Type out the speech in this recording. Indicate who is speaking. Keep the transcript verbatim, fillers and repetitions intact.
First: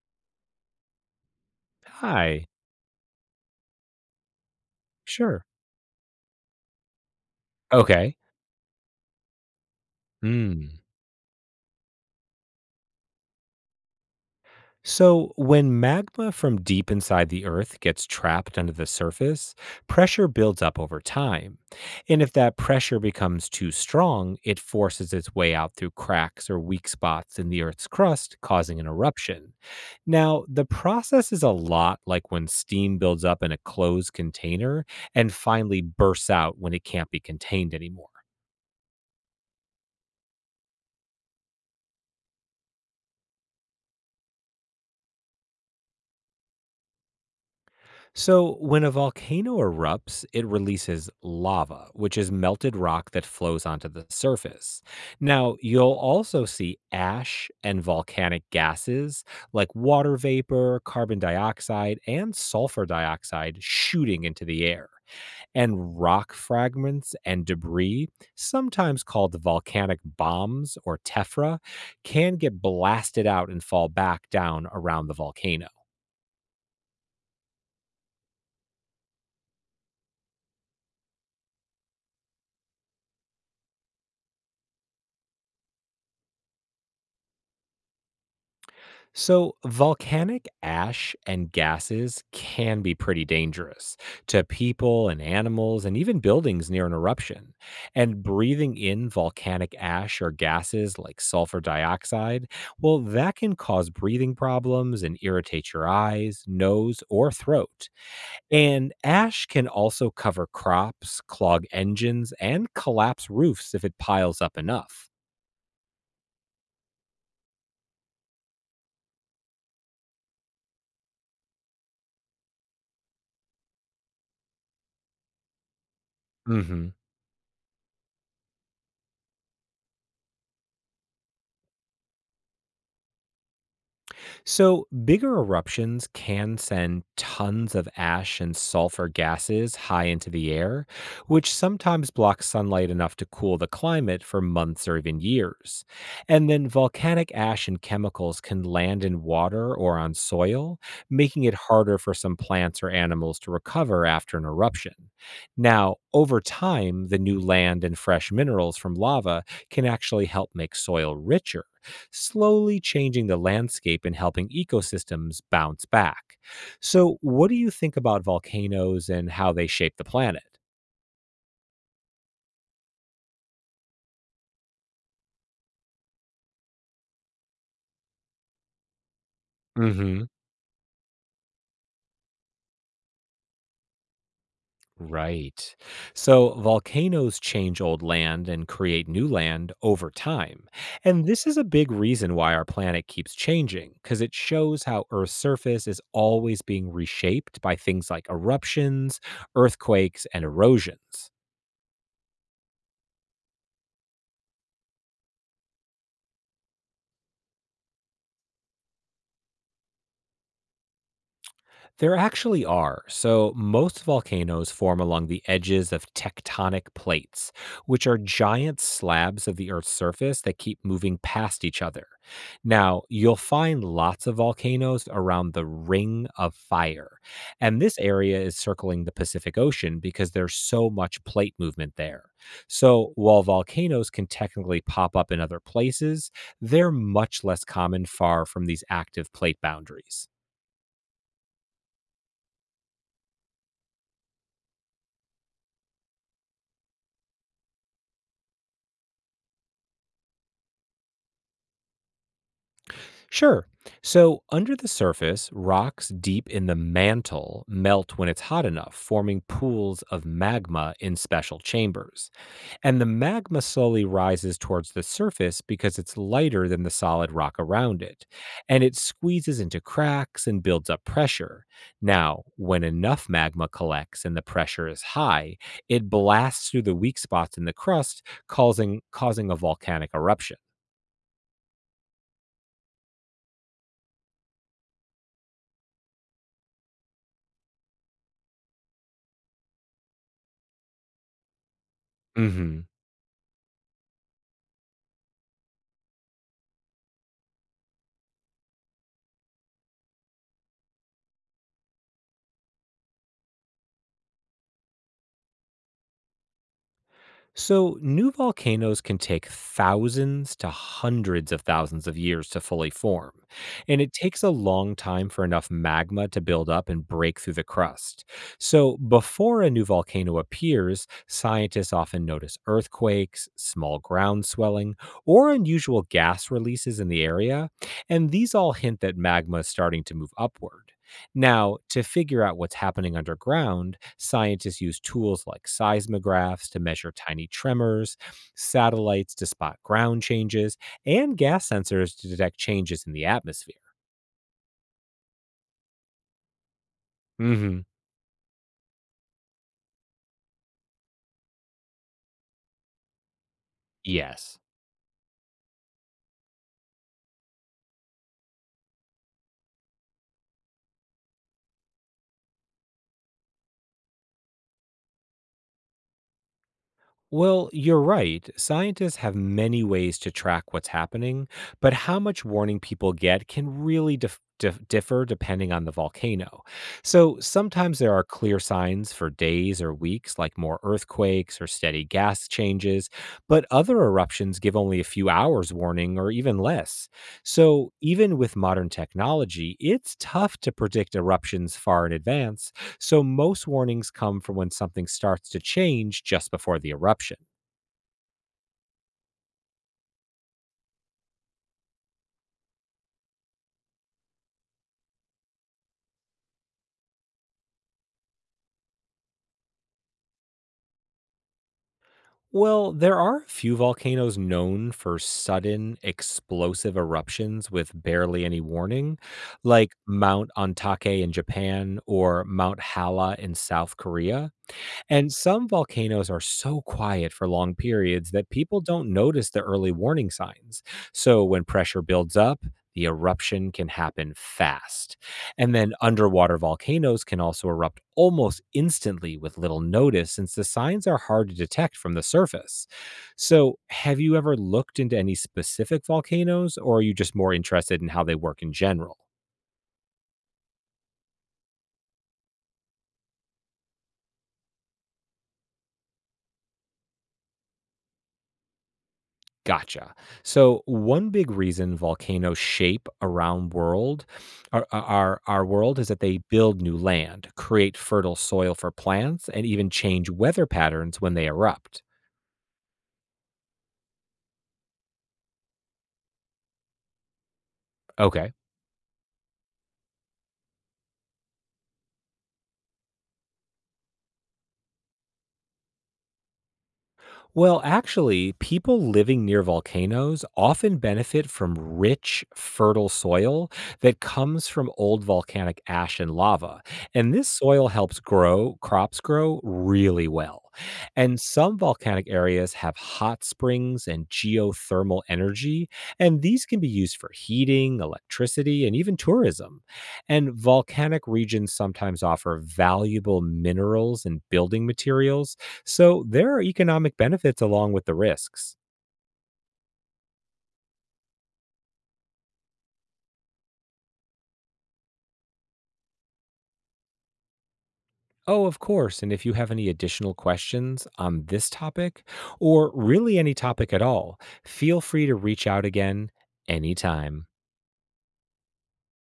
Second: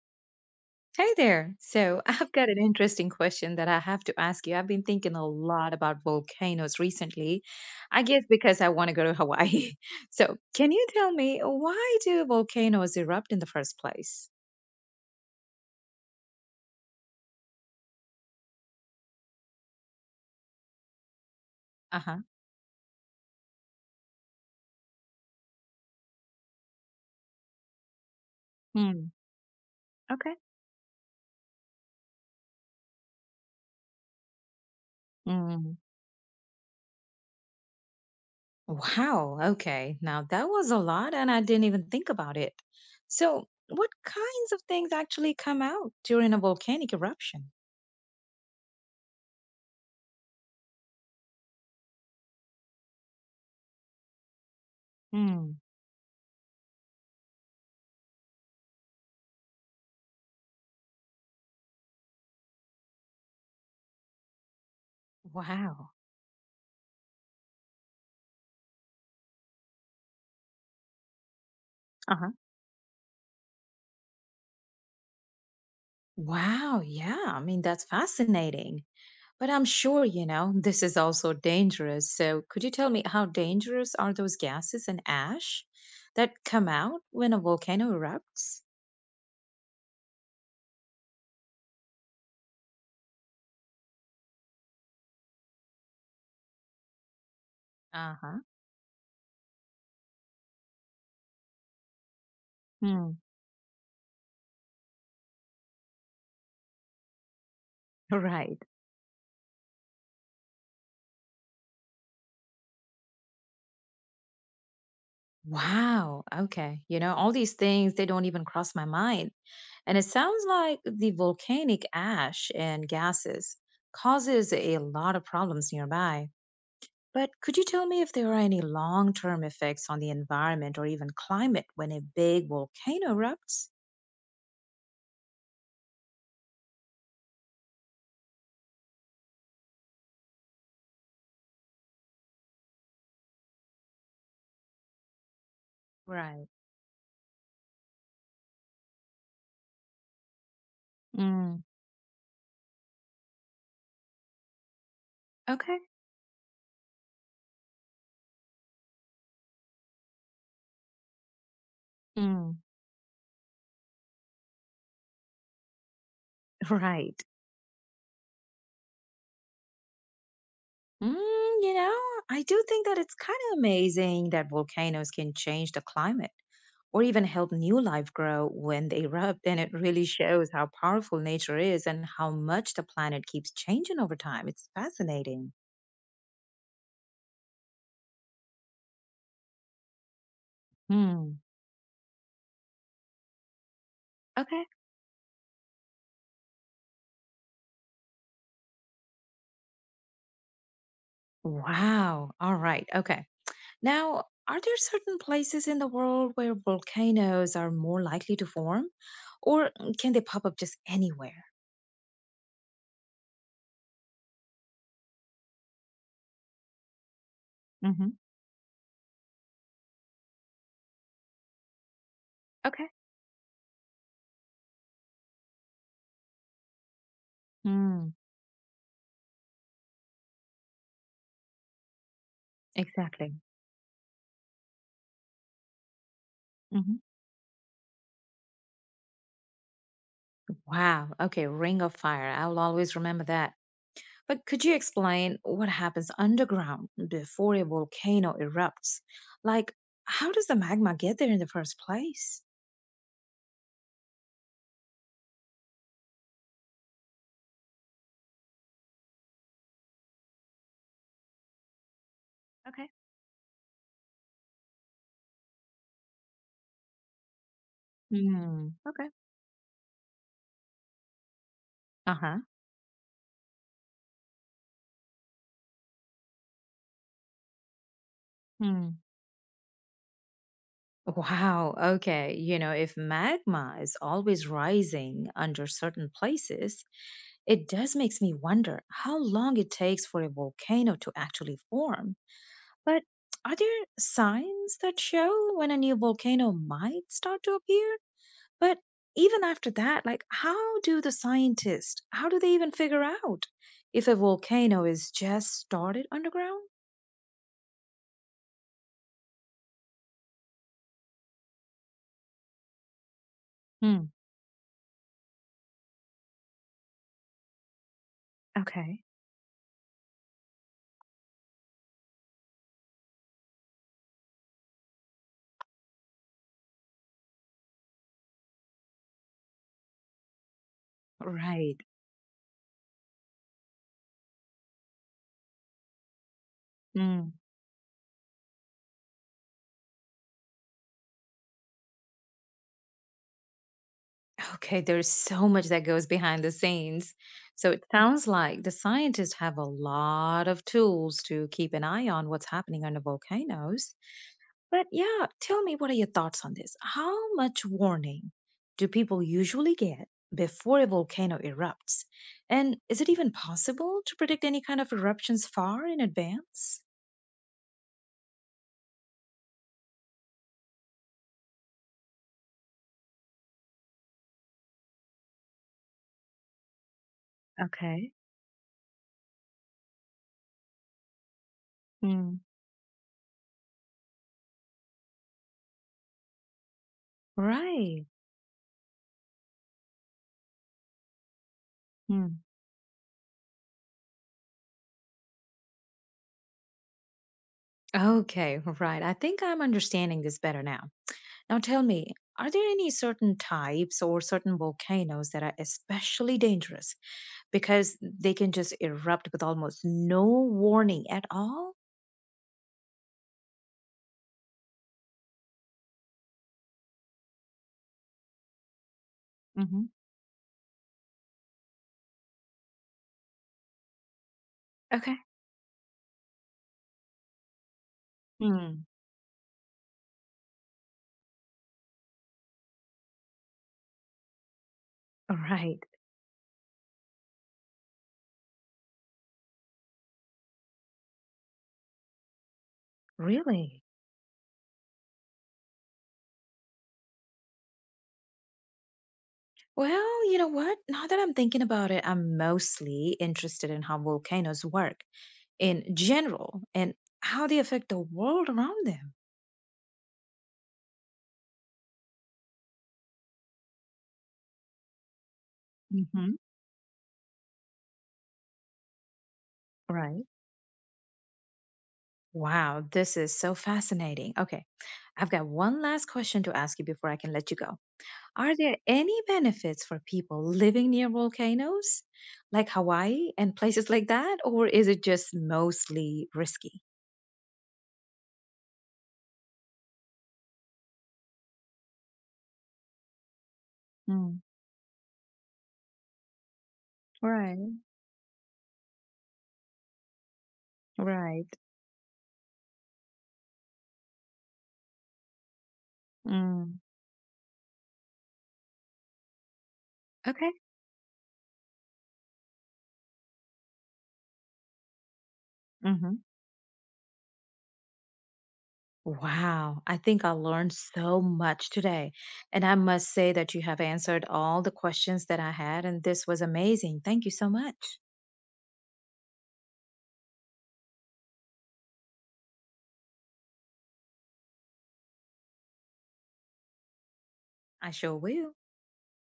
Speaker 1: Hey there. So, I've
Speaker 2: Hi.
Speaker 1: got an interesting question that I have to ask you. I've been thinking a
Speaker 2: Sure.
Speaker 1: lot about volcanoes recently, I
Speaker 2: Okay.
Speaker 1: guess because I want to go to Hawaii. So, can
Speaker 2: Mm.
Speaker 1: you tell me, why do volcanoes erupt in the first place?
Speaker 2: So, when magma from deep inside the earth gets trapped under the surface, pressure builds up over time.
Speaker 1: Uh-huh.
Speaker 2: And if that pressure becomes too strong, it forces its way out through cracks or weak spots in the earth's crust, causing an
Speaker 1: Hmm.
Speaker 2: eruption.
Speaker 1: Okay.
Speaker 2: Now, the process is a lot like when steam builds up in a closed container and
Speaker 1: Mm.
Speaker 2: finally bursts out when it can't be contained anymore.
Speaker 1: Wow. Okay. Now, that was a lot, and I didn't even think about it. So, what kinds of things actually come out during a volcanic eruption?
Speaker 2: So, when a volcano erupts, it releases lava, which is melted rock that flows onto the surface.
Speaker 1: Hmm.
Speaker 2: Now, you'll also see ash and volcanic gases like water vapor, carbon dioxide, and sulfur dioxide shooting into the air.
Speaker 1: Wow.
Speaker 2: And rock fragments and debris, sometimes called volcanic bombs or tephra,
Speaker 1: Uh-huh.
Speaker 2: can get blasted out and fall back down around the volcano.
Speaker 1: Wow. Yeah. I mean, that's fascinating. But I'm sure, you know, this is also dangerous. So, could you tell me, how dangerous are those gases and ash that come out when a volcano erupts?
Speaker 2: So, volcanic ash and gases can be pretty dangerous to people and animals and even buildings near an eruption.
Speaker 1: Uh
Speaker 2: And
Speaker 1: huh.
Speaker 2: breathing in volcanic ash or gases like sulfur dioxide, well,
Speaker 1: Hmm.
Speaker 2: that can cause breathing problems and irritate your eyes, nose, or throat.
Speaker 1: Right.
Speaker 2: And ash can also cover crops, clog engines, and collapse roofs if it piles up enough.
Speaker 1: Wow. Okay. You know, all these things, they don't even cross my mind. And it sounds like the volcanic ash and gases causes a lot of problems nearby.
Speaker 2: Mhm.
Speaker 1: But could you tell me if there are any long-term effects on the environment or even climate when a big volcano erupts?
Speaker 2: So, bigger eruptions can send tons of ash and sulfur gases high into the air, which sometimes blocks sunlight enough to cool the climate for months or even years. And
Speaker 1: Right.
Speaker 2: then volcanic ash and chemicals can land in water or on soil, making it
Speaker 1: Mm.
Speaker 2: harder for some plants or animals to recover after an eruption.
Speaker 1: Okay.
Speaker 2: Now, over time, the new land and fresh minerals from lava can actually help make soil richer,
Speaker 1: Mm,
Speaker 2: slowly changing the landscape and helping ecosystems bounce back. So,
Speaker 1: right.
Speaker 2: what do you think about volcanoes and how they shape the planet?
Speaker 1: Mm, you know, I do think that it's kind of amazing that volcanoes can change the climate or even help new life grow when they erupt. And it really
Speaker 2: Hmm.
Speaker 1: shows how powerful nature is and how much the planet keeps changing over time. It's fascinating.
Speaker 2: Right. So, volcanoes change old land and create new land over time. And
Speaker 1: Hmm.
Speaker 2: this is a big reason why our planet keeps changing, because it
Speaker 1: Okay.
Speaker 2: shows how Earth's surface is always being reshaped by things like eruptions, earthquakes, and erosions.
Speaker 1: Wow. All right. Okay. Now, are there certain places in the world where volcanoes are more likely to form, or mm, can they pop up just anywhere?
Speaker 2: There actually are. So, most volcanoes form along the edges of tectonic plates, which
Speaker 1: Hmm.
Speaker 2: are giant slabs of the Earth's surface that keep moving past each other.
Speaker 1: Okay.
Speaker 2: Now, you'll find lots of volcanoes around the Ring of Fire. And this
Speaker 1: Mm,
Speaker 2: area is circling the Pacific Ocean because there's so much plate movement there. So,
Speaker 1: exactly.
Speaker 2: while volcanoes can technically pop up in other places, they're
Speaker 1: Hmm.
Speaker 2: much less common far from these active plate boundaries.
Speaker 1: Wow. Okay. Ring of Fire. I'll always remember that. But could you explain what happens underground before a volcano erupts? Like, how does the magma get there in the first place?
Speaker 2: Sure. So, under the surface, rocks deep in the mantle melt when it's hot enough, forming pools of magma in special chambers.
Speaker 1: Okay.
Speaker 2: And the magma slowly rises towards the surface because it's lighter than the solid rock around it.
Speaker 1: Hmm.
Speaker 2: And it
Speaker 1: Okay.
Speaker 2: squeezes into cracks and builds up pressure.
Speaker 1: Uh huh.
Speaker 2: Now, when enough magma collects and the pressure is high, it blasts through the weak spots in the crust, causing,
Speaker 1: Hmm.
Speaker 2: causing a volcanic eruption.
Speaker 1: Wow. Okay. You know, if magma is always rising under certain places, it does makes me wonder how long it takes for a volcano to actually form.
Speaker 2: Hmm.
Speaker 1: But are there signs that show when a new volcano might start to appear? But even after that, like how do the scientists, how do they even figure out if a volcano is just started underground?
Speaker 2: So, new volcanoes can take thousands to hundreds of thousands of years to fully form, and
Speaker 1: Hmm.
Speaker 2: it takes a long time for enough magma to build up and break through the crust. So,
Speaker 1: Okay.
Speaker 2: before a new volcano appears, scientists often notice earthquakes, small ground swelling, or unusual gas releases in the area, and these all hint that magma is starting to move upward. Now,
Speaker 1: Right.
Speaker 2: to figure out what's happening underground, scientists use tools like seismographs to measure
Speaker 1: Hmm.
Speaker 2: tiny tremors, satellites to spot ground changes, and gas sensors to detect changes in the atmosphere.
Speaker 1: Okay, there's so much that goes behind the scenes. So it
Speaker 2: Hmm.
Speaker 1: sounds like the scientists have a lot of tools to keep an eye on what's happening under volcanoes.
Speaker 2: Yes.
Speaker 1: But yeah, tell me, what are your thoughts on this? How much warning do people usually get before a volcano erupts? And is it even possible to predict any kind of eruptions far in advance?
Speaker 2: Well, you're right. Scientists have many ways to track what's happening, but how much warning people get can really dif- dif- differ depending on the volcano. So, sometimes there
Speaker 1: Okay.
Speaker 2: are clear signs for days or weeks, like more earthquakes or steady
Speaker 1: Mm.
Speaker 2: gas changes, but other eruptions give only a few hours warning or even less. So,
Speaker 1: Right.
Speaker 2: even with modern technology, it's tough to predict eruptions far in
Speaker 1: Mm.
Speaker 2: advance. So, most warnings come from when something starts to change just before the eruption.
Speaker 1: Okay, right. I think I'm understanding this better now. Now tell me, are there any certain types or certain volcanoes that are especially dangerous because they can just erupt with almost no warning at all?
Speaker 2: Well, there are a few volcanoes known for sudden explosive eruptions with barely any warning,
Speaker 1: Hmm.
Speaker 2: like Mount Ontake in Japan or Mount Hala in South Korea.
Speaker 1: Okay.
Speaker 2: And some volcanoes are so quiet for long periods that people
Speaker 1: Hmm.
Speaker 2: don't notice the early warning signs. So, when pressure builds up, the eruption can happen fast.
Speaker 1: All
Speaker 2: And
Speaker 1: right.
Speaker 2: then underwater volcanoes can also erupt almost instantly with little notice since the signs are hard to detect from the surface. So,
Speaker 1: Really?
Speaker 2: have you ever looked into any specific volcanoes, or are you just more interested in how they work in general?
Speaker 1: Well, you know what? Now that I'm thinking about it, I'm mostly interested in how volcanoes work in general and how they affect the world around them.
Speaker 2: Gotcha. So, one big reason volcanoes shape around world our our our world is that
Speaker 1: Hmm.
Speaker 2: they build new land, create fertile soil for plants, and even
Speaker 1: Right.
Speaker 2: change weather patterns when they erupt.
Speaker 1: Wow, this is so fascinating. Okay. I've got one last question to ask you before I can let you go.
Speaker 2: Okay.
Speaker 1: Are there any benefits for people living near volcanoes, like Hawaii and places like that, or is it just mostly risky?
Speaker 2: Well, actually, people living near volcanoes often benefit from rich, fertile soil that
Speaker 1: Mm.
Speaker 2: comes from old volcanic ash and lava. And this
Speaker 1: Right,
Speaker 2: soil helps grow crops grow really well. And
Speaker 1: right.
Speaker 2: some volcanic areas have hot springs and geothermal energy, and these can
Speaker 1: Mm.
Speaker 2: be used for heating, electricity, and even tourism. And
Speaker 1: Okay.
Speaker 2: volcanic regions sometimes offer valuable minerals and building materials,
Speaker 1: Mm-hmm.
Speaker 2: so there are economic benefits along with the risks.
Speaker 1: Wow, I think I learned so much today. And I must say that you have answered all the questions that I had, and this was amazing. Thank you so much.
Speaker 2: Oh, of course. And if you have any additional questions on this topic or really any topic at all, feel free to reach out again anytime.
Speaker 1: I sure will.